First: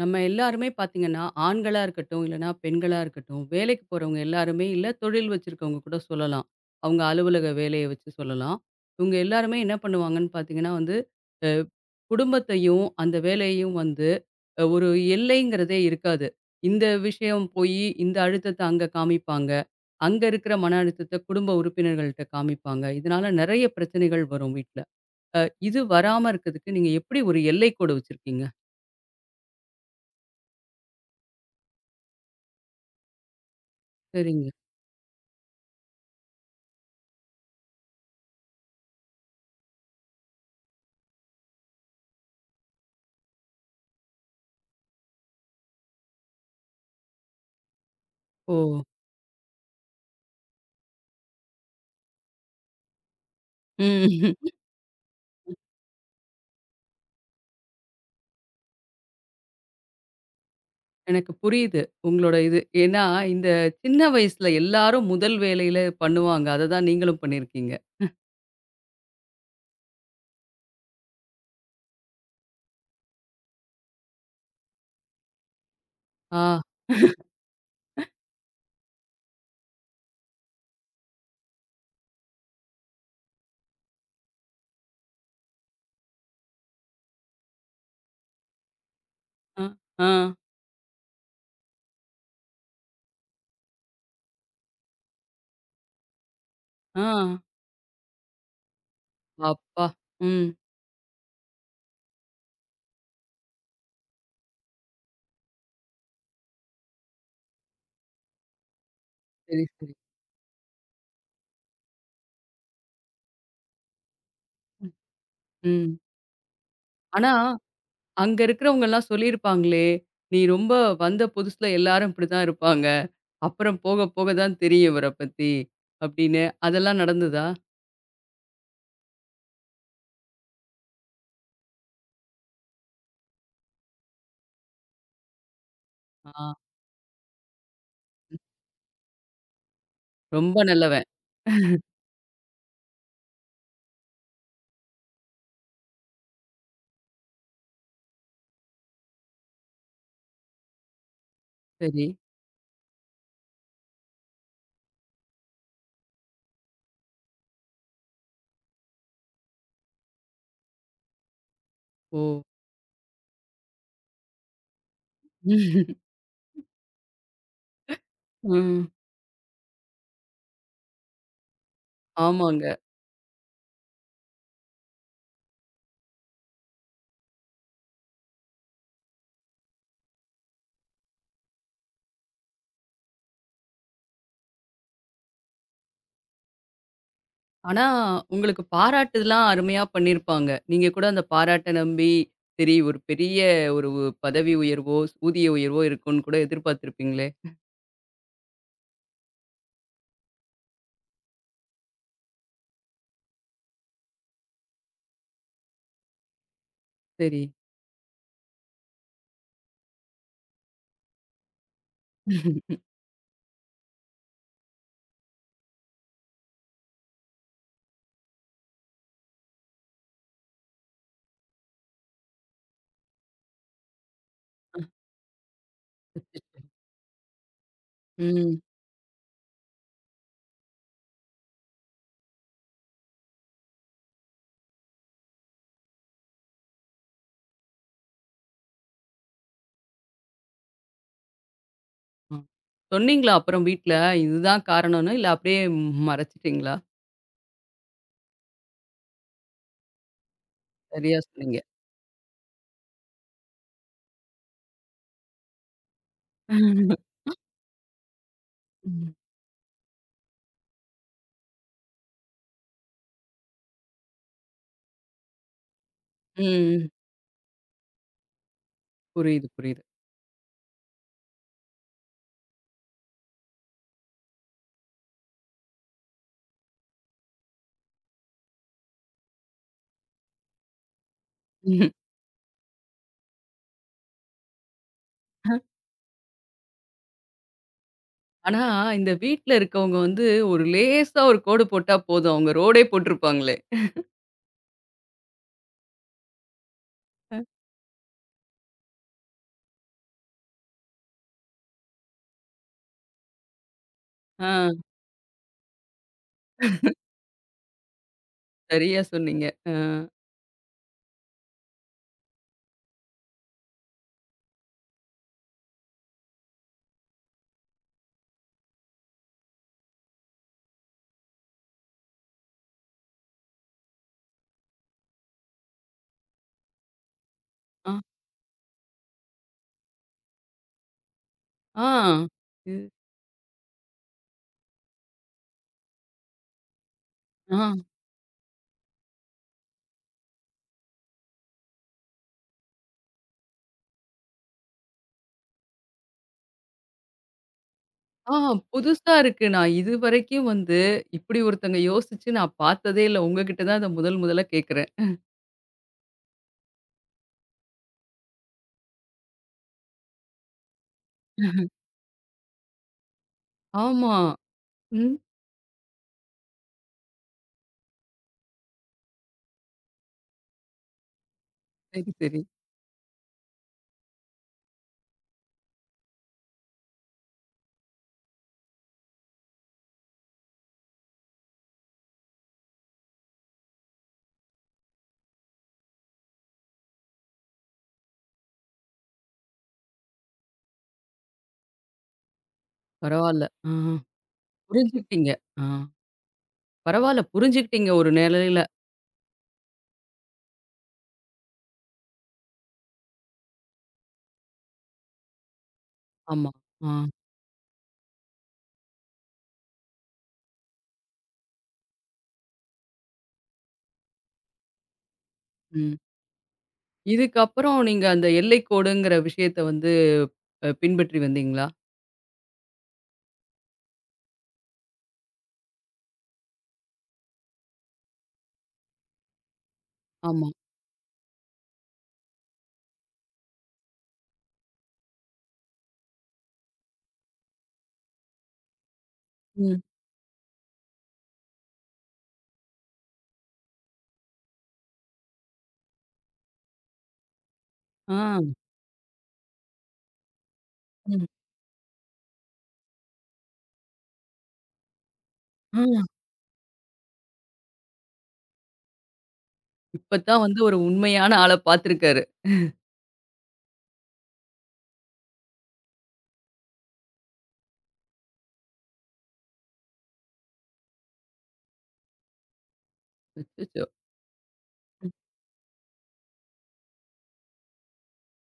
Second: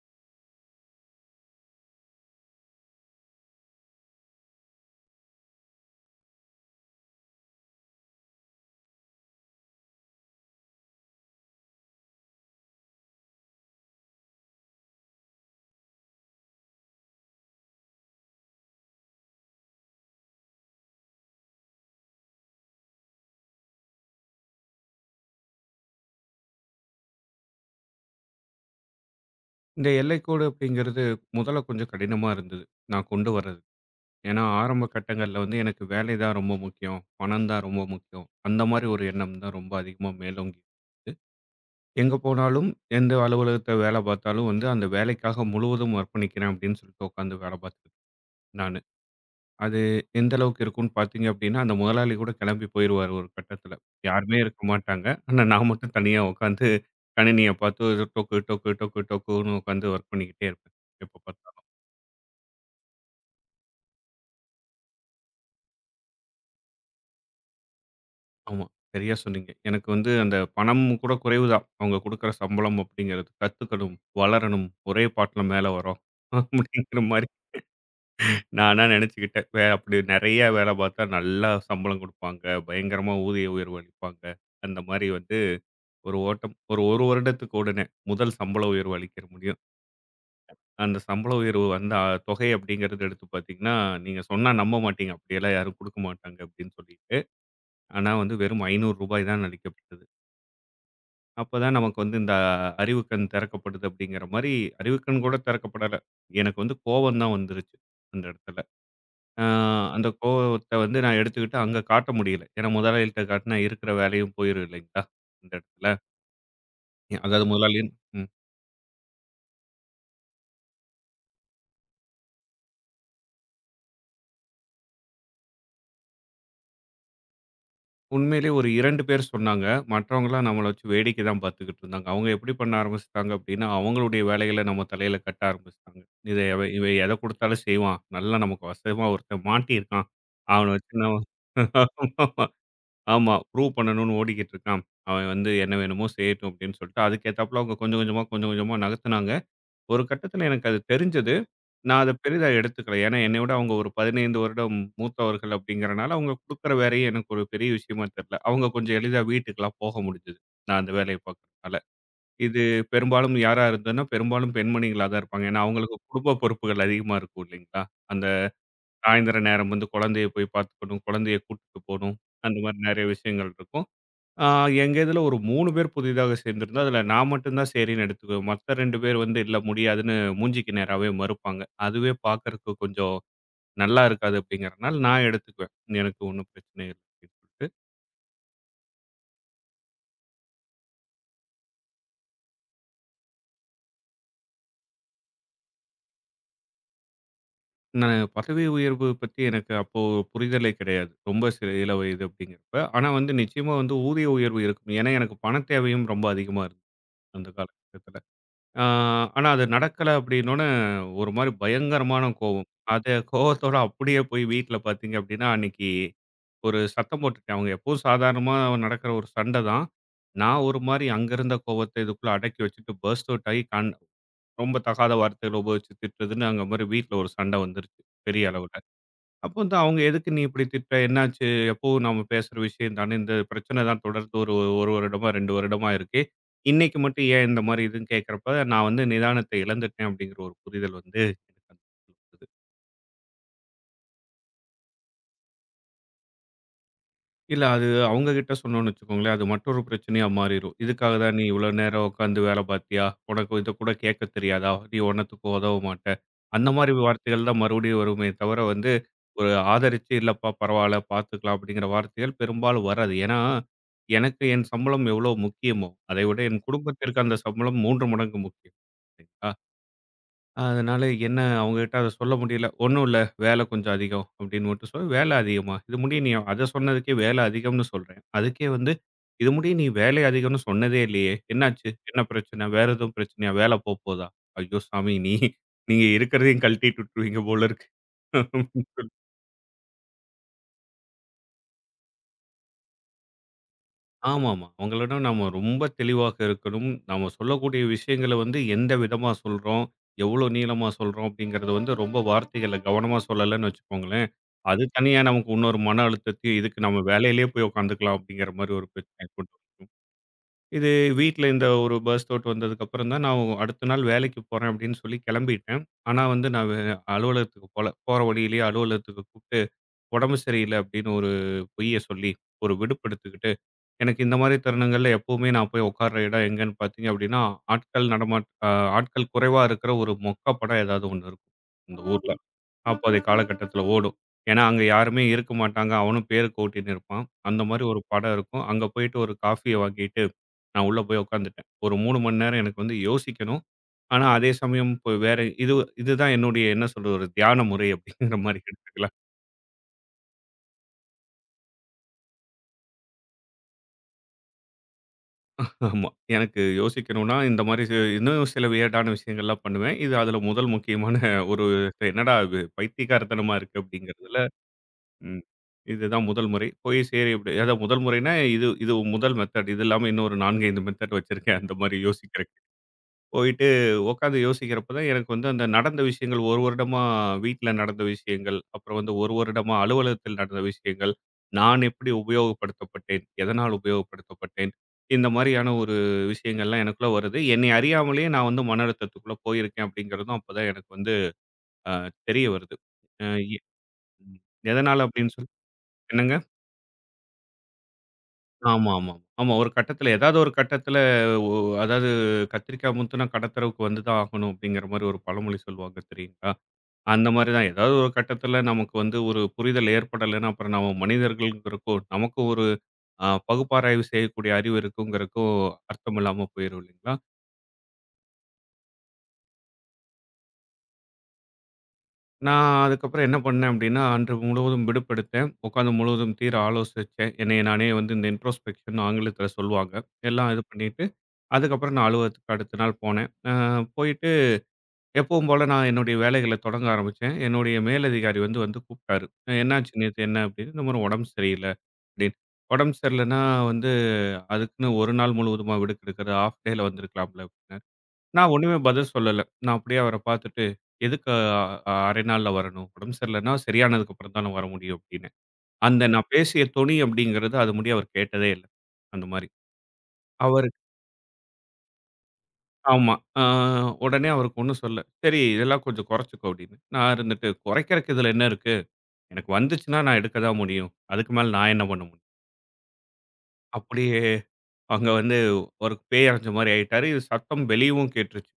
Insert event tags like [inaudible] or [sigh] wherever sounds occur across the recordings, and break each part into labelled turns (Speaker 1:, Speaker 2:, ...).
Speaker 1: நம்ம எல்லாருமே பார்த்தீங்கன்னா, ஆண்களா இருக்கட்டும், இல்லன்னா பெண்களா இருக்கட்டும், வேலைக்கு போறவங்க எல்லாருமே இல்ல தொழில் வச்சிருக்கவங்க கூட சொல்லலாம். அவங்க அலுவலக வேலைய வச்சு சொல்லலாம். இவங்க எல்லாருமே என்ன பண்ணுவாங்கன்னு பார்த்தீங்கன்னா வந்து, அ குடும்பத்தையும், அந்த வேலையையும் வந்து ஒரு எல்லைங்கிறதே இருக்காது. இந்த விஷயம் போயி, இந்த அழுத்தத்த அங்க காமிப்பாங்க. அங்க இருக்கிற மன அழுத்தத்த குடும்ப உறுப்பினர்கள்ட்ட காமிப்பாங்க. இதனால நெறைய பிரச்சனைகள் வரும் வீட்ல. அ இது வராம இருக்கிறதுக்கு நீங்க எப்படி ஒரு எல்லைக்கோடு வச்சிருக்கீங்க?
Speaker 2: இந்த எல்லைக்கோடு அப்படிங்கிறது முதல்ல கொஞ்சம் கடினமா இருந்தது. நான் கொண்டு வர்றது. ஏன்னா,
Speaker 1: சரிங்க.
Speaker 2: ஆரம்ப கட்டங்கள்ல வந்து எனக்கு வேலை தான் ரொம்ப முக்கியம். பணம் தான் ரொம்ப முக்கியம். அந்த மாரி ஒரு எண்ணம் தான் ரொம்ப அதிகமா மேலோங்கி. எங்க போனாலும், எந்த அலுவலகத்துல வேலை பார்த்தாலும் வந்து அந்த வேலைக்காக முழுவதும் அர்ப்பணிக்கிறேன் அப்படின்னு சொல்லிட்டு உட்காந்து வேலை பார்த்துக்கிட்டேன்
Speaker 1: ஓ!
Speaker 2: நானு. அது எந்த அளவுக்கு இருக்கும்னு பார்த்தீங்க அப்படின்னா, அந்த முதலாளி கூட கிளம்பி போயிருவாரு ஒரு கட்டத்துல.
Speaker 1: ம்.
Speaker 2: யாருமே இருக்க மாட்டாங்க. ஆனா நான் மட்டும் தனியா உட்காந்து கணினிய பார்த்து டொக்கு, டொக்கு, டொக்கு, டொக்குன்னு உட்காந்து வொர்க் பண்ணிக்கிட்டே இருப்பேன். எப்ப
Speaker 1: எனக்கு
Speaker 2: பார்த்தாலும்.
Speaker 1: புரியுது. உங்களோட இது. ஏன்னா, இந்த சின்ன வயசுல எல்லாரும் முதல் வேலையில பண்ணுவாங்க. அததான் நீங்களும் பண்ணியிருக்கீங்க.
Speaker 2: ஆமா. சரியா சொன்னீங்க. எனக்கு வந்து அந்த பணம் கூட குறைவு தான். அவங்க குடுக்குற சம்பளம் அப்படிங்கிறது. கத்துக்கணும், வளரணும், ஒரே பாட்டுல மேல வரோம்.
Speaker 1: ஆ,
Speaker 2: அப்படிங்கிற மாரி நானா நெனச்சுக்கிட்டேன். அப்படி நெறைய வேல பார்த்தா நல்லா சம்பளம் குடுப்பாங்க. பயங்கரமா ஊதிய உயர்வு அளிப்பாங்க. அந்த மாரி வந்து ஒரு ஓட்டம். ஒரு 1 வருடத்துக்கு உடனே முதல் சம்பள உயர்வு அளிக்கிற முடியும்.
Speaker 1: அ, ஆ,
Speaker 2: அந்த சம்பள உயர்வு வந்த தொகை அப்படிங்கிறது எடுத்து பார்த்தீங்கன்னா, நீங்க சொன்னா நம்ப மாட்டீங்க. அப்படியெல்லாம் யாரும் குடுக்க மாட்டாங்க அப்படின்னு
Speaker 1: ஆ.
Speaker 2: சொல்லிட்டு. ஆனா வந்து வெறும் ரூ. 500 தான்
Speaker 1: அப்பா!
Speaker 2: அளிக்கப்பட்டது.
Speaker 1: ம்.
Speaker 2: அப்பதான் நமக்கு வந்து இந்த அறிவுக்கண் திறக்கப்படுது அப்படிங்கிற மாதிரி அறிவுக்கண் கூட திறக்கப்படல. எனக்கு வந்து கோவம் தான் வந்துருச்சு அந்த இடத்துல. அ
Speaker 1: சரி, சரி.
Speaker 2: அந்த ம். கோவத்த வந்து நான் எடுத்துக்கிட்டு அங்க காட்ட முடியல. ஏன்னா முதலாளிட்ட காட்டுனா இருக்கிற வேலையும் போயிரும் இல்லைங்களா? அந்த இடத்துல.
Speaker 1: ம். ஆனா,
Speaker 2: அதாவது முதலாளியும்
Speaker 1: அங்க இருக்கிறவங்கலாம் சொல்லியிருப்பாங்களே! நீ ரொம்ப வந்த புதுசுல எல்லாரும் இப்படிதான் இருப்பாங்க. அப்புறம் போக போக தான் தெரியும் இவர பத்தி. அப்படின்னு. அதெல்லாம் நடந்ததா?
Speaker 2: உண்மையிலே ஒரு 2 பேர் சொன்னாங்க. மற்றவங்கலாம் நம்மள வச்சு வேடிக்கை தான் பார்த்துக்கிட்டு இருந்தாங்க. அவங்க எப்படி பண்ண ஆரம்பிச்சுட்டாங்க அப்படின்னா, அவங்களுடைய வேலைகள நம்ம தலையில கட்ட ஆரம்பிச்சுட்டாங்க. இத
Speaker 1: ஆ.
Speaker 2: இவன் எத குடுத்தாலும் செய்வான். நல்லா நமக்கு வசமா ஒருத்தன் மாட்டியிருக்கான்.
Speaker 1: ரொம்ப
Speaker 2: அவன வச்சு
Speaker 1: நல்லவன்.
Speaker 2: நம்ம [laughs] ஆமா, ஆமா. ப்ரூவ் பண்ணணும்னு ஓடிக்கிட்டு இருக்கான். அவன் வந்து என்ன வேணுமோ செய்யட்டும் அப்படின்னு சொல்லிட்டு, அதுக்கு ஏத்தாப்புல அவங்க கொஞ்சம் கொஞ்சமா, கொஞ்சம் கொஞ்சமா நகர்த்துனாங்க. ஒரு கட்டத்தில எனக்கு அது தெரிஞ்சது. நான்
Speaker 1: சரி.
Speaker 2: அத பெரிதா எடுத்துக்கல. ஏன்னா, என்னை விட அவங்க ஒரு 15 வருடம் மூத்தவர்கள் அப்படிங்கிறனால, அவங்க குடுக்குற வேலையே எனக்கு ஒரு பெரிய விஷயமா தெரியல. அவங்க கொஞ்சம் எளிதா வீட்டுக்கெல்லாம் போக முடிஞ்சது. நான் அந்த வேலைய பார்க்கறனால.
Speaker 1: ஓ!
Speaker 2: இது பெரும்பாலும் யாரா இருந்ததுன்னா, பெரும்பாலும் பெண்மணிகளா தான் இருப்பாங்க. ஏன்னா, அவங்களுக்கு குடும்ப பொறுப்புகள் அதிகமா இருக்கும் இல்லைங்களா? அந்த
Speaker 1: ம்.
Speaker 2: சாயந்தர நேரம் வந்து குழந்தைய போய் பார்த்துக்கணும், குழந்தைய கூட்டிட்டு போணும். அந்த
Speaker 1: ஆமாங்க.
Speaker 2: மாரி நெறைய விஷயங்கள் இருக்கும். ஆ எங்க இதுல ஒரு 3 பேர் புதிதாக சேர்ந்திருந்தோம். அதுல நான் மட்டும் தான் சரின்னு எடுத்துக்குவேன். மத்த 2 பேர் வந்து இல்ல முடியாதுன்னு மூஞ்சிக்கு நேராவே மறுப்பாங்க. அதுவே பார்க்கறக்கு கொஞ்சம் நல்லா இருக்காது அப்படிங்கிறனால நான் எடுத்துக்குவேன். எனக்கு ஒண்ணும் பிரச்சனை இல்ல அப்படின்னு சொல்லிட்டு.
Speaker 1: ஆனா, உங்களுக்கு பாராட்டுலாம் அருமையா பண்ணியிருப்பாங்க. நீங்க கூட அந்த பாராட்ட நம்பி, சரி ஒரு பெரிய ஒரு பதவி உயர்வோ, ஊதிய உயர்வோ இருக்கும்னு கூட எதிர்பார்த்திருப்பீங்களே!
Speaker 2: நான் பதவி உயர்வு பத்தி எனக்கு அப்போ புரிதலே கிடையாது. ரொம்ப சிறு இள வயது அப்படிங்கிறப்ப. ஆனா வந்து நிச்சயமா வந்து ஊதிய உயர்வு இருக்கும். ஏன்னா எனக்கு பணத் தேவையும் ரொம்ப அதிகமா இருந்தது
Speaker 1: சரி.
Speaker 2: அந்த காலகட்டத்துல. ஆ, ஆனா அது நடக்கல அப்படின்னோனே, ஒரு மாரி பயங்கரமான கோவம்.
Speaker 1: [laughs]
Speaker 2: அத கோவத்தோட அப்படியே போய் வீட்ல பார்த்தீங்க அப்படின்னா, அன்னைக்கு ஒரு சத்தம் போட்டுட்டேன். அவங்க எப்பவும் சாதாரணமா நடக்கிற ஒரு சண்ட தான். நான் ஒரு மாரி அங்க இருந்த கோவத்த இதுக்குள்ள அடக்கி வச்சுட்டு பர்ஸ்ட் அவுட் ஆகி ரொம்ப தகாத வார்த்தைகள உபயோகிச்சு திட்டுறதுன்னு
Speaker 1: அச்சச்சோ!
Speaker 2: அங்க மாரி வீட்ல ஒரு சண்ட வந்துருச்சு. பெரிய
Speaker 1: ம்.
Speaker 2: அளவுல. அப்போ வந்து அவங்க எதுக்கு நீ இப்படி திட்டுற? என்னாச்சு? எப்பவும் நாம பேசுற விஷயம் தானே. இந்த பிரச்சனை தான் தொடர்ந்து ஒரு 1 வருடமா, 2 வருடமா இருக்கு. இன்னைக்கு மட்டும் ஏன் இந்த மாரி இதுன்னு கேட்கிறப்ப, நான் வந்து நிதானத்த இழந்துட்டேன் அப்படிங்கிற ஒரு புரிதல் வந்து எனக்கு அந்த இடத்துல
Speaker 1: அ.
Speaker 2: வந்தது.
Speaker 1: சொன்னீங்களா அப்புறம் வீட்ல? இதுதான் காரணம்னு, இல்ல அப்படியே மறைச்சிட்டீங்களா?
Speaker 2: இல்ல. அது அவங்க கிட்ட சொன்னோம்னு வச்சுக்கோங்களேன், அது மற்றொரு பிரச்சனையா மாறிரும். இதுக்காக
Speaker 1: சரியா
Speaker 2: தான் நீ
Speaker 1: சொன்னீங்க.
Speaker 2: இவ்ளோ நேரம் உட்காந்து வேலை பார்த்தியா? உனக்கு இத கூட கேட்கத் தெரியாதா? நீ ஒன்னத்துக்கும் உதவ மாட்ட. அந்த மாரி
Speaker 1: [laughs]
Speaker 2: வார்த்தைகள் தான் மறுபடியும் வருமே தவிர வந்து,
Speaker 1: ம்.
Speaker 2: ஒரு ஆதரிச்சு இல்லப்பா பரவால்ல பார்த்துக்கலாம் அப்படிங்கிற வார்த்தைகள் பெரும்பாலும் வராது. ஏன்னா, எனக்கு என் சம்பளம் எவ்வளோ முக்கியமோ, அதை விட என்
Speaker 1: ம்.
Speaker 2: குடும்பத்திற்கு அந்த சம்பளம் 3 மடங்கு முக்கியம்.
Speaker 1: புரியுது,
Speaker 2: சரிங்களா?
Speaker 1: புரியுது.
Speaker 2: அதனால என்ன அவங்ககிட்ட அத சொல்ல முடியல. "ஒண்ணும் இல்ல, வேலை கொஞ்சம் அதிகம்" அப்படின்னு மட்டும் சொல்லி "வேலை அதிகமா? இது முடிய நீ அத சொன்னதுக்கே வேலை அதிகம்னு சொல்றேன். அதுக்கே வந்து இது முடிய நீ வேலை அதிகம்னு சொன்னதே இல்லையே! என்னாச்சு?
Speaker 1: ம்.
Speaker 2: என்ன பிரச்சனை? வேற எதுவும் பிரச்சனையா? வேலை போப்போதா?" "ஐயோ சாமி! நீ நீங்க இருக்கிறதையும் கழட்டிட்டு விட்டுருவீங்க போல இருக்கு."
Speaker 1: ஆனா, இந்த வீட்ல இருக்கவங்க வந்து ஒரு லேசா ஒரு கோடு போட்டா போதும். அவங்க ரோடே போட்டிருப்பாங்களே!
Speaker 2: ஆமாமா. அவங்களோட நாம ரொம்ப தெளிவாக இருக்கணும். நாம சொல்லக்கூடிய விஷயங்கள வந்து எந்த விதமா சொல்றோம், எவ்ளோ நீளமா சொல்றோம் அப்படிங்கிறது வந்து ரொம்ப வார்த்தைகள கவனமா சொல்லலன்னு வச்சுக்கோங்களேன்,
Speaker 1: அ.
Speaker 2: அது தனியா நமக்கு இன்னொரு மன அழுத்தத்தையும், இதுக்கு நம்ம வேலையிலேயே போய் உட்காந்துக்கலாம் அப்படிங்கிற மாரி ஒரு
Speaker 1: சரியா
Speaker 2: பிரச்சனைய
Speaker 1: சொன்னீங்க.
Speaker 2: கொண்டு வரும்.
Speaker 1: அ.
Speaker 2: இது வீட்ல இந்த ஒரு பர்ஸ்ட் அவுட் வந்ததுக்கப்புறம் தான் நான் அடுத்த நாள் வேலைக்கு போறேன் அப்படின்னு சொல்லி கிளம்பிட்டேன். ஆனா வந்து நான் அலுவலகத்துக்கு போல. போற வழியிலேயே அலுவலகத்துக்கு கூப்ட்டு உடம்பு சரியில்ல அப்படின்னு ஒரு பொய்ய சொல்லி, ஒரு விடுப்பெடுத்துக்கிட்டு, எனக்கு இந்த மாரி தருணங்கள்ல எப்பவுமே நான் போய் உட்கார்ற இடம் எங்கன்னு பார்த்தீங்க அப்படின்னா,
Speaker 1: ஆ.
Speaker 2: ஆட்கள் நடமாட் அ ஆட்கள் குறைவா இருக்கிற ஒரு மொக்க படம் ஏதாவது ஒண்ணு இருக்கும்,
Speaker 1: ஆ.
Speaker 2: இந்த ஊர்ல.
Speaker 1: இது
Speaker 2: ஆமா. அப்போதைய காலகட்டத்தில ஓடும். ஏன்னா, அங்க யாருமே இருக்க மாட்டாங்க. அவனும் பேருக்கு ஓட்டின்னு இருப்பான். அந்த மாரி
Speaker 1: ஆ.
Speaker 2: ஒரு படம் இருக்கும். அங்க போயிட்டு ஒரு காஃபிய வாங்கிட்டு, நான் உள்ள போய் உட்காந்துட்டேன். ஒரு 3 மணி நேரம் எனக்கு வந்து யோசிக்கணும். ஆனா, அதே சமயம் இப்போ வேற இது இதுதான் என்னுடைய என்ன சொல்றது? ஒரு தியான முறை
Speaker 1: ஆ
Speaker 2: அப்படிங்கிற மாரி எடுத்துக்கலாம்.
Speaker 1: புதுசா இருக்கு. நான் இதுவரைக்கும் வந்து இப்படி ஒருத்தங்க யோசிச்சு நான் பார்த்ததே இல்ல. உங்ககிட்ட தான் அத முதல் முதலா கேட்கிறேன்.
Speaker 2: ஆமா. எனக்கு யோசிக்கணும்னா, இந்த மாரி இன்னும் சில வியர்டான விஷயங்கள்லாம் பண்ணுவேன். இது அதில முதல் முக்கியமான ஒரு "என்னடா இது பைத்தியக்காரத்தனமா இருக்கு"
Speaker 1: ஆமா.
Speaker 2: அப்படிங்கிறதுல
Speaker 1: ம்.
Speaker 2: ம். இதுதான் முதல் முறை. போய் சரி அப்படி அதான் முதல் முறைன்னா, இது இது முதல் மெத்தட். இது இல்லாம இன்னும் ஒரு 4, 5 மெத்தட் வச்சிருக்கேன். அந்த மாரி
Speaker 1: சரி, சரி.
Speaker 2: யோசிக்கிற போயிட்டு உட்காந்து யோசிக்கிறப்ப தான் எனக்கு வந்து அந்த நடந்த விஷயங்கள் ஒரு வருடமா வீட்டில் நடந்த விஷயங்கள், அப்புறம் வந்து ஒரு வருடமா அலுவலகத்தில் நடந்த விஷயங்கள், நான் எப்படி உபயோகப்படுத்தப்பட்டேன், எதனால் உபயோகப்படுத்தப்பட்டேன், இந்த மாதிரியான ஒரு விஷயங்கள்லாம் எனக்குள்ள வருது. என்னை அறியாமலேயே நான் வந்து மன அழுத்தத்துக்குள்ள போயிருக்கேன் அப்படிங்கிறதும் அப்பதான் எனக்கு வந்து அ தெரிய வருது. அ
Speaker 1: பரவால்ல.
Speaker 2: எ
Speaker 1: ஆ.
Speaker 2: ம் எதனால
Speaker 1: புரிஞ்சுக்கிட்டீங்க.
Speaker 2: அப்படின்னு சொல்லி
Speaker 1: ஆ.
Speaker 2: என்னங்க?
Speaker 1: பரவால்ல புரிஞ்சுக்கிட்டீங்க ஒரு நிலையில.
Speaker 2: ஆமா, ஆமா. ஆமா ஒரு கட்டத்தில ஏதாவது ஒரு கட்டத்தில ஒ அதாவது கத்திரிக்காய் முத்துனா கடத்தெருவுக்கு வந்து தான் ஆகணும் அப்படிங்கிற மாதிரி ஒரு பழமொழி சொல்லுவாங்க தெரியுங்களா?
Speaker 1: ஆமா. ஆ.
Speaker 2: அந்த மாரி தான். ஏதாவது ஒரு கட்டத்தில நமக்கு வந்து ஒரு புரிதல் ஏற்படலைன்னா, அப்புறம் நம்ம மனிதர்கள்ங்கிறக்கும், நமக்கு ஒரு பகுப்பாராய்வு செய்யக்கூடிய அறிவு இருக்குங்கிறக்கும்
Speaker 1: ம்.
Speaker 2: அர்த்தம் இல்லாம போயிரும் இல்லைங்களா?
Speaker 1: இதுக்கப்புறம் நீங்க அந்த எல்லை கோடுங்கிற விஷயத்த வந்து பின்பற்றி வந்தீங்களா?
Speaker 2: நான் அதுக்கப்புறம் என்ன பண்ணேன் அப்படின்னா, அன்று முழுவதும் விடுப்பெடுத்தேன். உட்கார்ந்து முழுவதும் தீர ஆலோசிச்சேன். என்னைய நானே வந்து இந்த இன்ட்ரோஸ்பெக்ஷன் ஆங்கிலத்தில சொல்லுவாங்க.
Speaker 1: ஆமா.
Speaker 2: எல்லாம் இது பண்ணிட்டு, அதுக்கப்புறம் நான் அலுவலகத்துக்கு அடுத்த நாள் போனேன். போயிட்டு எப்பவும் போல நான் என்னுடைய வேலைகள தொடங்க ஆரம்பிச்சேன். என்னுடைய மேலதிகாரி வந்து வந்து கூப்ட்டாரு.
Speaker 1: ம்.
Speaker 2: "என்னாச்சு நேத்து என்ன?" அப்படின்னு. "இந்த மாரி உடம்பு சரியில்ல" அப்படின்னு. "உடம்பு சரியில்லன்னா வந்து அதுக்குன்னு 1 நாள் முழுவதுமா விடுப்பு எடுக்குறது? ஆஃப் டேல வந்திருக்கலாம்ல" அப்படின்னாரு. நான்
Speaker 1: ஆ.
Speaker 2: ஒண்ணுமே பதில் சொல்லல. நான் அப்படியே அவர பார்த்துட்டு,
Speaker 1: ம்.
Speaker 2: "எதுக்கு 1/2 நாள்ல வரணும்? உடம்பு சரியில்லன்னா சரியானதுக்கு அப்புறம் தானே வர முடியும்" அப்படின்னேன்.
Speaker 1: ஆ.
Speaker 2: அந்த நான் பேசிய தொனி அப்படிங்கிறது அது முடிய அவர் கேட்டதே இல்ல. அந்த மாரி.
Speaker 1: இப்ப தான் வந்து
Speaker 2: அவரு
Speaker 1: ஒரு உண்மையான ஆள பார்த்துருக்காரு.
Speaker 2: ஆமா. ஆ உடனே அவருக்கு ஒண்ணும் சொல்லல. "சரி இதெல்லாம் கொஞ்சம் குறைச்சுக்கோ" அப்படின்னு. நான் இருந்துட்டு, "குறைக்கிறக்கு இதுல என்ன இருக்கு? எனக்கு வந்துச்சுன்னா நான் எடுக்க தான் முடியும். அதுக்கு மேல நான் என்ன பண்ண முடியும்?"
Speaker 1: அச்சச்சோ!
Speaker 2: அப்படியே அங்க
Speaker 1: ம்.
Speaker 2: வந்து ஒரு பேய் அறைஞ்ச மாரி ஆயிட்டாரு. இது சத்தம் வெளியவும் கேட்டுருச்சு.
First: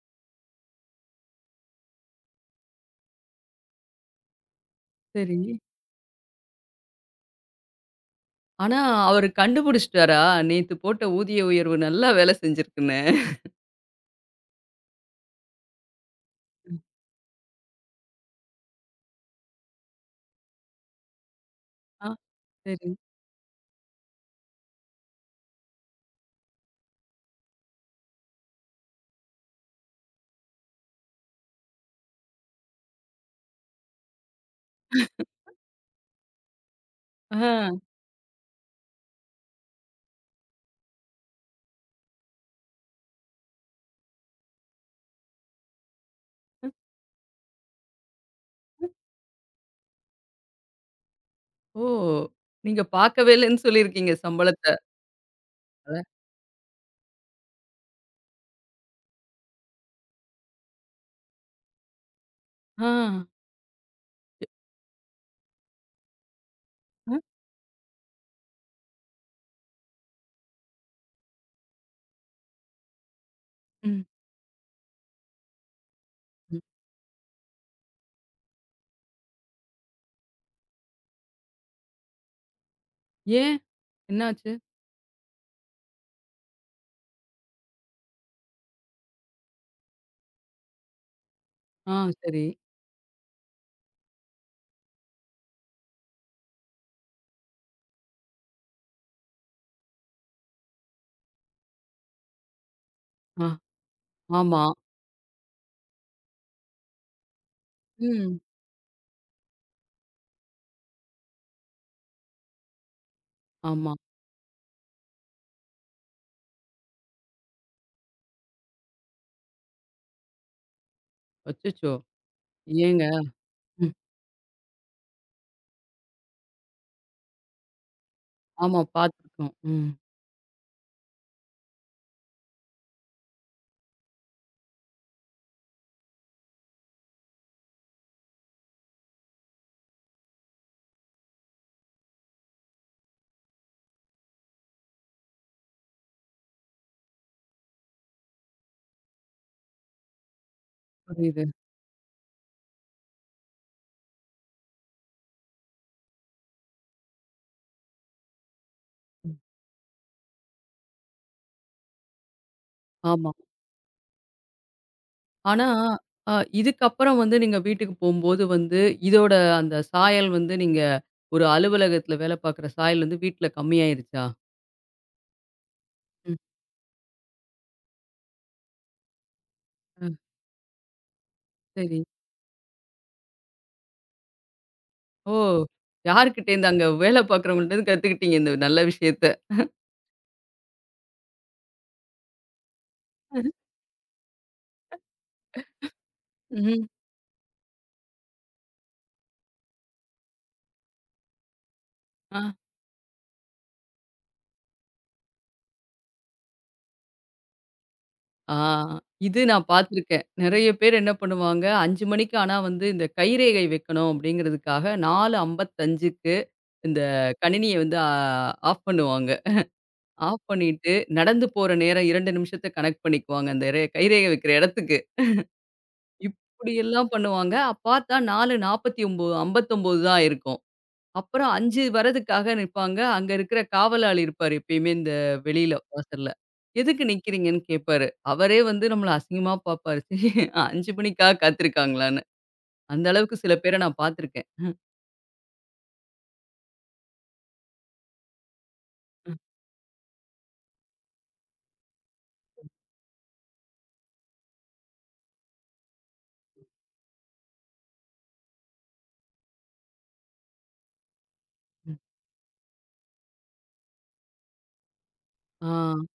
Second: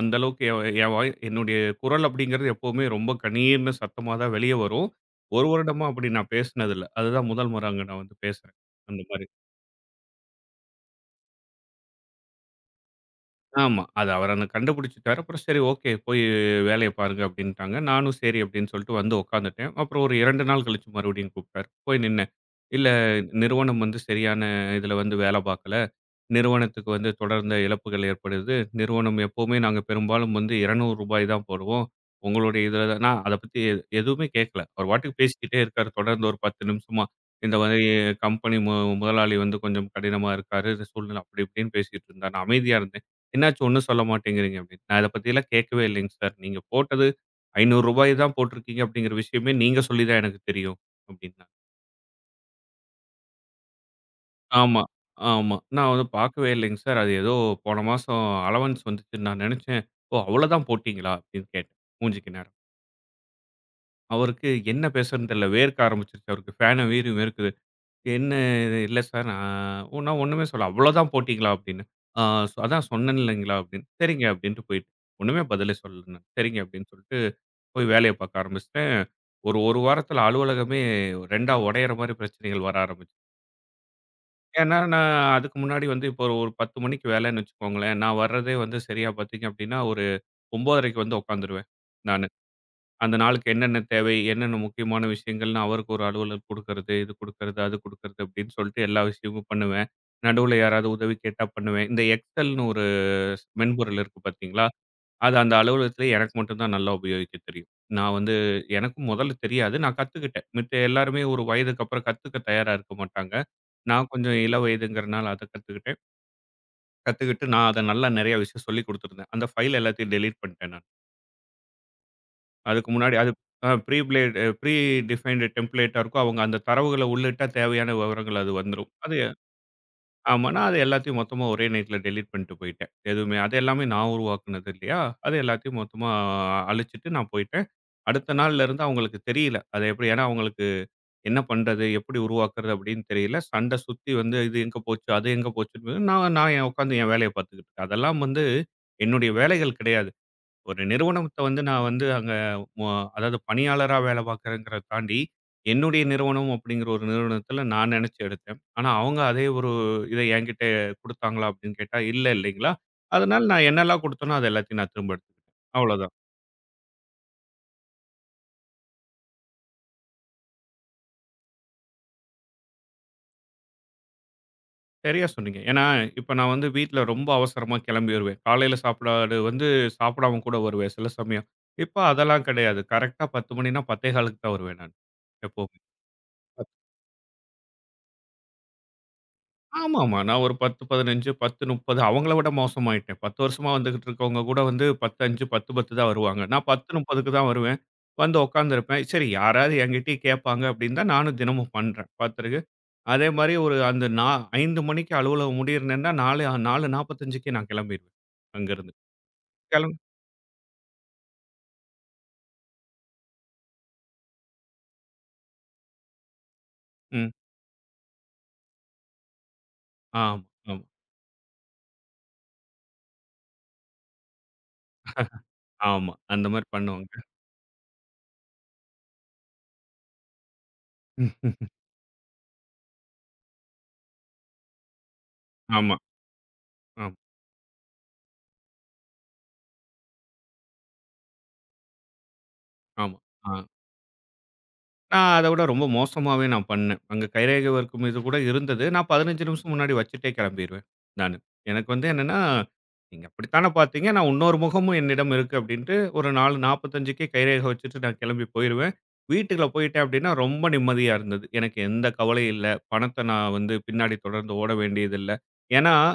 Speaker 2: அந்த அளவுக்கு என் வாய் என்னுடைய குரல் அப்படிங்கிறது எப்பவுமே ரொம்ப கணீர்னு சத்தமா தான் வெளிய வரும்.
Speaker 1: சரி.
Speaker 2: ஒரு வருடமா அப்படி நான் பேசினது இல்ல. அதுதான் முதல் முறை அங்க நான் வந்து பேசுறேன்.
Speaker 1: ஆனா,
Speaker 2: அந்த மாரி.
Speaker 1: அவரு கண்டுபிடிச்சுட்டாரா, நேத்து போட்ட ஊதிய உயர்வு நல்லா வேலை செஞ்சிருக்குன்னு.
Speaker 2: ஆமா. அது அவர் அன்ன கண்டுபிடிச்சுட்டாரு. அப்புறம் சரி ஓகே. போய் வேலைய பாருங்க அப்படின்ட்டாங்க. நானும் சரி அப்படின்னு சொல்லிட்டு வந்து உட்காந்துட்டேன். அப்புறம் ஒரு 2 நாள் கழிச்சு மறுபடியும் கூப்பிட்டாரு. போய்
Speaker 1: ஆ,
Speaker 2: நின்னேன்.
Speaker 1: சரி.
Speaker 2: இல்ல நிறுவனம் வந்து சரியான இதுல வந்து வேல பார்க்கல. நிறுவனத்துக்கு வந்து தொடர்ந்த இழப்புகள் ஏற்படுது. நிறுவனம் எப்பவுமே நாங்க பெரும்பாலும் வந்து ரூ. 200 தான் போடுவோம். உங்களுடைய இதில தான் நான் அத பத்தி எதுவுமே கேட்கல. அவர் பாட்டுக்கு பேசிக்கிட்டே இருக்காரு. தொடர்ந்து ஒரு 10 நிமிஷமா.
Speaker 1: ஆ.
Speaker 2: இந்த மாதிரி கம்பெனி முதலாளி வந்து கொஞ்சம் கடினமா இருக்காரு. இந்த சூழ்நிலை அப்படி இப்படின்னு பேசிட்டு இருந்தார். நான் அமைதியா இருந்தேன். என்னாச்சு ஒண்ணும் சொல்ல மாட்டேங்கிறீங்க அப்படின்னு. நான் இத பத்திலாம் கேட்கவே இல்லைங்க சார். நீங்க போட்டது ரூ. 500 தான் போட்டிருக்கீங்க அப்படிங்கிற விஷயமே நீங்க சொல்லி தான் எனக்கு தெரியும் அப்படின்னா.
Speaker 1: ஓ! நீங்க பார்க்கவே இல்லன்னு சொல்லியிருக்கீங்க சம்பளத்த.
Speaker 2: ஆமா, ஆமா. நான் வந்து பார்க்கவே இல்லைங்க சார். அது ஏதோ போன மாசம் அலவன்ஸ் வந்துச்சுன்னு நான் நெனச்சேன். "ஓ! அவ்வளோதான் போட்டீங்களா?" அப்படின்னு கேட்டேன், மூஞ்சிக்கு நேரா.
Speaker 1: ஆ. அ.
Speaker 2: அவருக்கு என்ன பேசுறதுன்னு தெரியல. வேர்க்க ஆரம்பிச்சுருச்சு அவருக்கு. ஃபேன வீறி
Speaker 1: ம்.
Speaker 2: வேர்க்குது. "என்ன இது இல்ல சார் நான்" நான் ஒண்ணுமே சொல்ல. "அவ்வளோதான் போட்டீங்களா?" அப்படின்னேன். "ஆ அதான் சொன்னேன் இல்லைங்களா?" அப்படின்னு.
Speaker 1: ம்.
Speaker 2: "சரிங்க" அப்படின்ட்டு போயிட்டேன். ஒண்ணுமே பதிலே சொல்லல நான். "சரிங்க" அப்படின்னு சொல்லிட்டு போய் வேலைய பார்க்க ஆரம்பிச்சுட்டேன். ஒரு 1 வாரத்தில அலுவலகமே 2ஆ உடையிற மாரி பிரச்சனைகள் வர ஆரம்பிச்சுச்சு.
Speaker 1: ஏன்? என்னாச்சு?
Speaker 2: ஏன்னா, நான் அதுக்கு முன்னாடி வந்து இப்போ ஒரு 10:00 மணிக்கு வேலைன்னு வச்சுக்கோங்களேன். நான் வர்றதே வந்து சரியா பார்த்தீங்க அப்படின்னா, ஒரு 9:30க்கு வந்து உட்காந்துருவேன்
Speaker 1: ஆ,
Speaker 2: நானு.
Speaker 1: சரி.
Speaker 2: அந்த நாளுக்கு என்னென்ன தேவை, என்னென்ன முக்கியமான விஷயங்கள்னு அவருக்கு ஒரு அலுவலர் குடுக்கறது, இது குடுக்கறது, அது குடுக்கறது அப்படின்னு சொல்லிட்டு எல்லா விஷயமும் பண்ணுவேன். நடுவுல யாராவது உதவி கேட்டா பண்ணுவேன். இந்த எக்ஸெல்ன்னு ஒரு
Speaker 1: ஆ.
Speaker 2: மென்பொருள் இருக்கு
Speaker 1: ஆமா.
Speaker 2: பார்த்தீங்களா? அது அந்த அலுவலகத்திலே எனக்கு மட்டும் தான் நல்லா உபயோகிக்க தெரியும். நான் வந்து
Speaker 1: ம்.
Speaker 2: எனக்கும் முதல்ல தெரியாது. நான் கத்துக்கிட்டேன். மித்த எல்லாருமே ஒரு வயதுக்கு அப்புறம் கத்துக்க தயாரா இருக்க மாட்டாங்க.
Speaker 1: ஆமா.
Speaker 2: நான் கொஞ்சம் இளவயதுங்கிறனால அத கத்துக்கிட்டேன். கத்துக்கிட்டு நான் அத நல்லா நெறைய விஷயம் சொல்லிக் குடுத்துருந்தேன். அந்த ஃபைல் எல்லாத்தையும் டெலீட் பண்ணிட்டேன் நான்.
Speaker 1: அச்சச்சோ!
Speaker 2: அதுக்கு
Speaker 1: ஏங்க?
Speaker 2: முன்னாடி அது அ
Speaker 1: ம்.
Speaker 2: ப்ரீ பிளேட் ப்ரீ டிஃபைன்டு டெம்ப்ளேட்டா இருக்கும். அவங்க அந்த தரவுகள உள்ளிட்டா தேவையான விவரங்கள் அது
Speaker 1: ஆமா
Speaker 2: வந்துரும். அது
Speaker 1: பார்த்துருக்கோம். ம்.
Speaker 2: ஆமா. நான் அது எல்லாத்தையும் மொத்தமா ஒரே நைட்ல டெலீட் பண்ணிட்டு போயிட்டேன். எதுவுமே அது எல்லாமே நான் உருவாக்குனது இல்லையா? அது எல்லாத்தையும் மொத்தமா அழிச்சுட்டு நான் போயிட்டேன். அடுத்த நாள்ல இருந்து அவங்களுக்கு தெரியல. அது எப்படி ஏன்னா அவங்களுக்கு என்ன பண்றது? எப்படி உருவாக்குறது? அப்படின்னு தெரியல. சண்டை சுத்தி வந்து இது எங்க போச்சு? அது எங்க போச்சுன்னு நான் நான் என் உட்காந்து என் வேலைய பார்த்துக்கிட்டு இருக்கேன். அதெல்லாம் வந்து என்னுடைய வேலைகள் கிடையாது. ஒரு நிறுவனத்த
Speaker 1: புரியுது.
Speaker 2: வந்து நான் வந்து அங்க மொ அதாவது பணியாளரா வேலை பார்க்குறேங்கிறத தாண்டி, என்னுடைய நிறுவனம் அப்படிங்கிற ஒரு நிறுவனத்தில நான் நினைச்சு எடுத்தேன். ஆனா அவங்க அதே ஒரு இத என்கிட்ட குடுத்தாங்களா? அப்படின்னு கேட்டா, இல்ல இல்லைங்களா?
Speaker 1: ஆமா.
Speaker 2: அதனால நான் என்னெல்லாம் குடுத்தேனோ, அது எல்லாத்தையும் நான் திரும்ப எடுத்துக்கிட்டேன்.
Speaker 1: ஆனா,
Speaker 2: அவ்வளோதான்.
Speaker 1: அ இதுக்கப்புறம் வந்து நீங்க வீட்டுக்கு போம்போது வந்து, இதோட அந்த சாயல் வந்து நீங்க ஒரு அலுவலகத்துல வேலை பார்க்குற சாயல் வந்து வீட்ல கம்மியாயிருச்சா?
Speaker 2: சரியா சொன்னீங்க. ஏன்னா, இப்ப
Speaker 1: ம்.
Speaker 2: நான் வந்து வீட்ல ரொம்ப அவசரமா கிளம்பி வருவேன். காலையில சாப்பாடு வந்து
Speaker 1: அ
Speaker 2: சாப்பிடாம கூட வருவேன் சில சமயம். இப்ப
Speaker 1: சரி.
Speaker 2: அதெல்லாம் கிடையாது. கரெக்ட்டா 10:00 மணின்னா 10:15க்கு தான் வருவேன் நான்
Speaker 1: ஓ!
Speaker 2: எப்பவுமே.
Speaker 1: யார்கிட்டேருந்து அங்க வேலை பார்க்குறவங்கள்ட்டருந்து கத்துக்கிட்டீங்க இந்த நல்ல விஷயத்த.
Speaker 2: ஆமாமா. நான் ஒரு 10, 15, 10, 30 அவங்கள விட மோசமாயிட்டேன். 10 வருஷமா வந்துகிட்டு இருக்கவங்க கூட வந்து 10, 5, 10, 10 தான் வருவாங்க. நான்
Speaker 1: ம்ஹ்ம்.
Speaker 2: 10, 30க்கு தான் வருவேன். வந்து உட்காந்துருப்பேன். சரி யாராவது என்கிட்டயும் கேட்பாங்க அப்படின்னு தான் நானும் தினமும் பண்றேன்.
Speaker 1: ஆ.
Speaker 2: பார்த்துருக்கு. அதே மாரி ஒரு அந்த 5 மணிக்கு அலுவலகம் முடியறனேன்னா 4 4:45க்கே நான் கிளம்பிருவேன்.
Speaker 1: ஆ
Speaker 2: அங்கருந்து.
Speaker 1: இது நான்
Speaker 2: கிளம்
Speaker 1: பார்த்துருக்கேன். நெறைய பேர் என்ன பண்ணுவாங்க, 5 மணிக்கு ஆனா வந்து இந்த கைரேகை வைக்கணும் அப்படிங்கிறதுக்காக 4:55க்கு இந்த
Speaker 2: ம்.
Speaker 1: கணினிய வந்து ஆஃப் பண்ணுவாங்க.
Speaker 2: ஆமா,
Speaker 1: ஆஃப்
Speaker 2: ஆமா,
Speaker 1: பண்ணிட்டு நடந்து போற நேரம் 2 நிமிஷத்த கணக்ட் பண்ணிக்குவாங்க. அந்த ரே கைரேகை வைக்கிற இடத்துக்கு.
Speaker 2: ஆமா. அந்த மாரி பண்ணுவாங்க.
Speaker 1: இப்படியெல்லாம் பண்ணுவாங்க. பார்த்தா 4:49 59 தான் இருக்கும். அப்புறம்
Speaker 2: ம்.
Speaker 1: 5 வரதுக்காக நிப்பாங்க. அங்க இருக்கிற காவலாளி இருப்பாரு எப்பயுமே இந்த வெளியில
Speaker 2: ஆமா,
Speaker 1: வாசல்ல. "எதுக்கு
Speaker 2: ஆமா,
Speaker 1: நிக்கிறீங்கன்னு?" கேட்பாரு. அவரே வந்து நம்மள அசிங்கமா பார்ப்பாரு. சரி 5 மணிக்கா காத்திருக்காங்களான்னு. அந்த
Speaker 2: ஆமா.
Speaker 1: அளவுக்கு
Speaker 2: ஆ.
Speaker 1: சில பேர நான் பார்த்துருக்கேன்.
Speaker 2: நான் அத விட ரொம்ப மோசமாவே நான் பண்ணேன். அங்க கைரேகை ஒர்க்கும் இது கூட இருந்தது. நான் 15 நிமிஷம் முன்னாடி வச்சுட்டே கெளம்பிருவேன் நானு. எனக்கு வந்து என்னன்னா, "நீங்க அப்படித்தான பாத்தீங்க. நான் உன்னொரு முகமும் என்னிடம் இருக்கு" அப்படின்ட்டு ஒரு 4:45க்கே கைரேகை வச்சுட்டு நான் கெளம்பி போயிருவேன். வீட்டுக்குள்ள போயிட்டேன் அப்படின்னா ரொம்ப நிம்மதியா இருந்தது. எனக்கு எந்த கவலையும் இல்ல. பணத்த நான் வந்து பின்னாடி தொடர்ந்து ஓட வேண்டியதில்ல. ஏன்னா,
Speaker 1: ஆ.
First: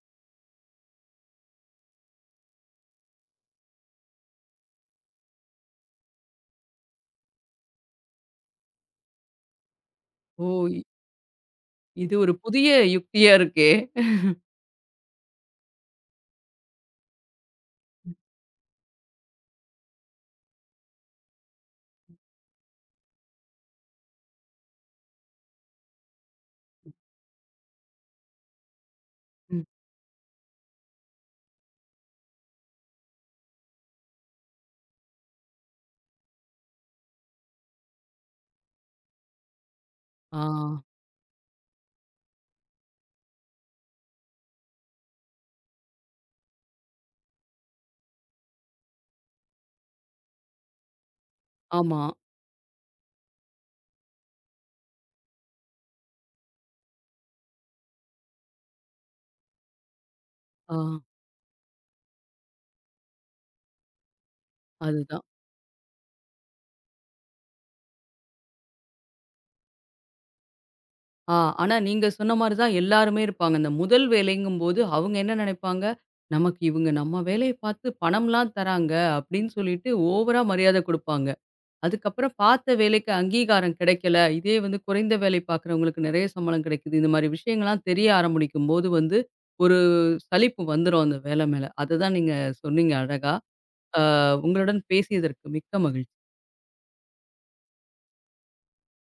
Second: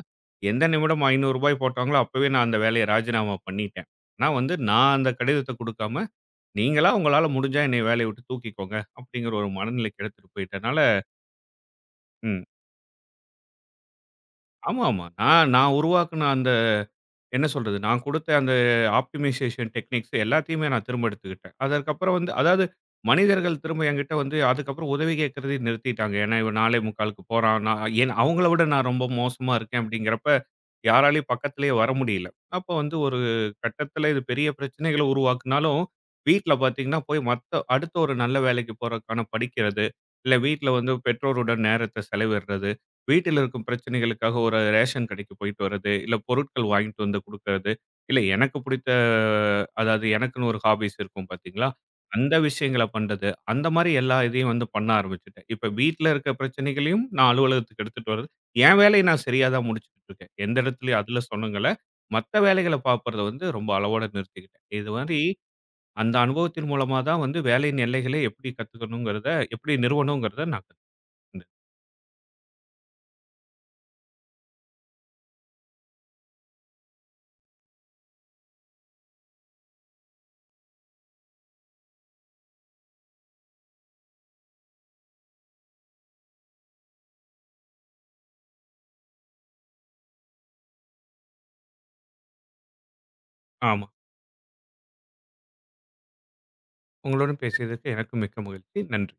Speaker 2: எந்த நிமிடம் ரூ. 500 போட்டாங்களோ அப்பவே நான் அந்த வேலைய ராஜினாமா பண்ணிட்டேன். ஆனா வந்து நான் அந்த கடிதத்த குடுக்காம நீங்களா உங்களால முடிஞ்சா என்னைய வேலைய விட்டு தூக்கிக்கோங்க. அப்படிங்கிற ஒரு மனநிலைக்கு எடுத்துட்டு
Speaker 1: ஓ!
Speaker 2: போயிட்டனால
Speaker 1: இ- இது ஒரு
Speaker 2: ம்.
Speaker 1: புதிய யுக்தியா இருக்கே!
Speaker 2: ஆமா, ஆமா. நான் நான் உருவாக்குன அந்த என்ன சொல்றது? நான் குடுத்த அந்த ஆப்டிமைசேஷன் டெக்னிக்ஸ் எல்லாத்தையுமே நான் திரும்ப எடுத்துக்கிட்டேன். அதற்கப்புறம் வந்து அதாவது மனிதர்கள் திரும்ப என்கிட்ட வந்து அதுக்கப்புறம் உதவி கேட்கிறதயே நிறுத்திட்டாங்க. ஏன்னா, இவன் 4:45க்கு போறான். நான் ஏன் அவங்கள விட நான் ரொம்ப மோசமா
Speaker 1: ம்.
Speaker 2: இருக்கேன் அப்படிங்கிறப்ப, யாராலயும் பக்கத்திலேயே வர முடியல. அப்ப வந்து ஒரு கட்டத்தில இது பெரிய பிரச்சனைகள உருவாக்குனாலும், வீட்ல பார்த்தீங்கன்னா, போய் மத்த அடுத்த ஒரு நல்ல வேலைக்கு போறதுக்கான படிக்கிறது, இல்ல
Speaker 1: ஆ.
Speaker 2: வீட்ல வந்து பெற்றோருடன் நேரத்த செலவிடுறது. வீட்டில் இருக்கும் பிரச்சனைகளுக்காக ஒரு ரேஷன் கடைக்கு போயிட்டு வர்றது, இல்ல பொருட்கள் வாங்கிட்டு வந்து குடுக்கறது, இல்ல எனக்கு பிடித்த அதாவது எனக்குன்னு ஒரு ஹாபீஸ் இருக்கும் பார்த்தீங்களா?
Speaker 1: ஆமா.
Speaker 2: அந்த விஷயங்கள பண்றது. அந்த மாரி எல்லா இதையும் வந்து பண்ண ஆரம்பிச்சுட்டேன். இப்ப வீட்ல இருக்க பிரச்சனைகளையும் நான் அலுவலகத்துக்கு எடுத்துட்டு வர்றது. என் வேலைய நான் சரியா தான் முடிச்சுக்கிட்டு இருக்கேன். எந்த
Speaker 1: ஆ.
Speaker 2: இடத்துலயும் அதில சொன்னங்கல்ல, மத்த வேலைகள பார்ப்பத வந்து ரொம்ப அளவோட நிறுத்திக்கிட்டேன். இது மாரி
Speaker 1: அதுதான்.
Speaker 2: அந்த அனுபவத்தின் மூலமா தான் வந்து வேலையின் எல்லைகள எப்படி கத்துக்கணுங்கிறத, எப்படி நிறுவணுங்கிறத நான் கத்துக்கிட்டேன்.
Speaker 1: ஆ, ஆனா நீங்க சொன்ன மாரி தான் எல்லாருமே இருப்பாங்க. இந்த முதல் வேலைங்கும்போது அவங்க என்ன நெனைப்பாங்க, நமக்கு இவங்க நம்ம வேலைய பார்த்து பணம்லாம் தராங்க அப்படின்னு சொல்லிட்டு ஓவரா மரியாதை குடுப்பாங்க. அதுக்கப்புறம் பார்த்த வேலைக்கு அங்கீகாரம் கிடைக்கல. இதே வந்து குறைந்த வேலை பார்க்குறவங்களுக்கு நெறைய சம்பளம் கிடைக்குது. இந்த மாரி விஷயங்கள்லாம் தெரிய ஆரம்பிக்கும்போது வந்து ஒரு சலிப்பு வந்துரும் அந்த வேலை மேல. அததான் நீங்க சொன்னீங்க அழகா.
Speaker 2: ஆமா.
Speaker 1: ஆ உங்களுடன் பேசியதற்கு மிக்க மகிழ்ச்சி.
Speaker 2: உங்களுடன் பேசியதற்கு எனக்கு மிக்க மகிழ்ச்சி. நன்றி.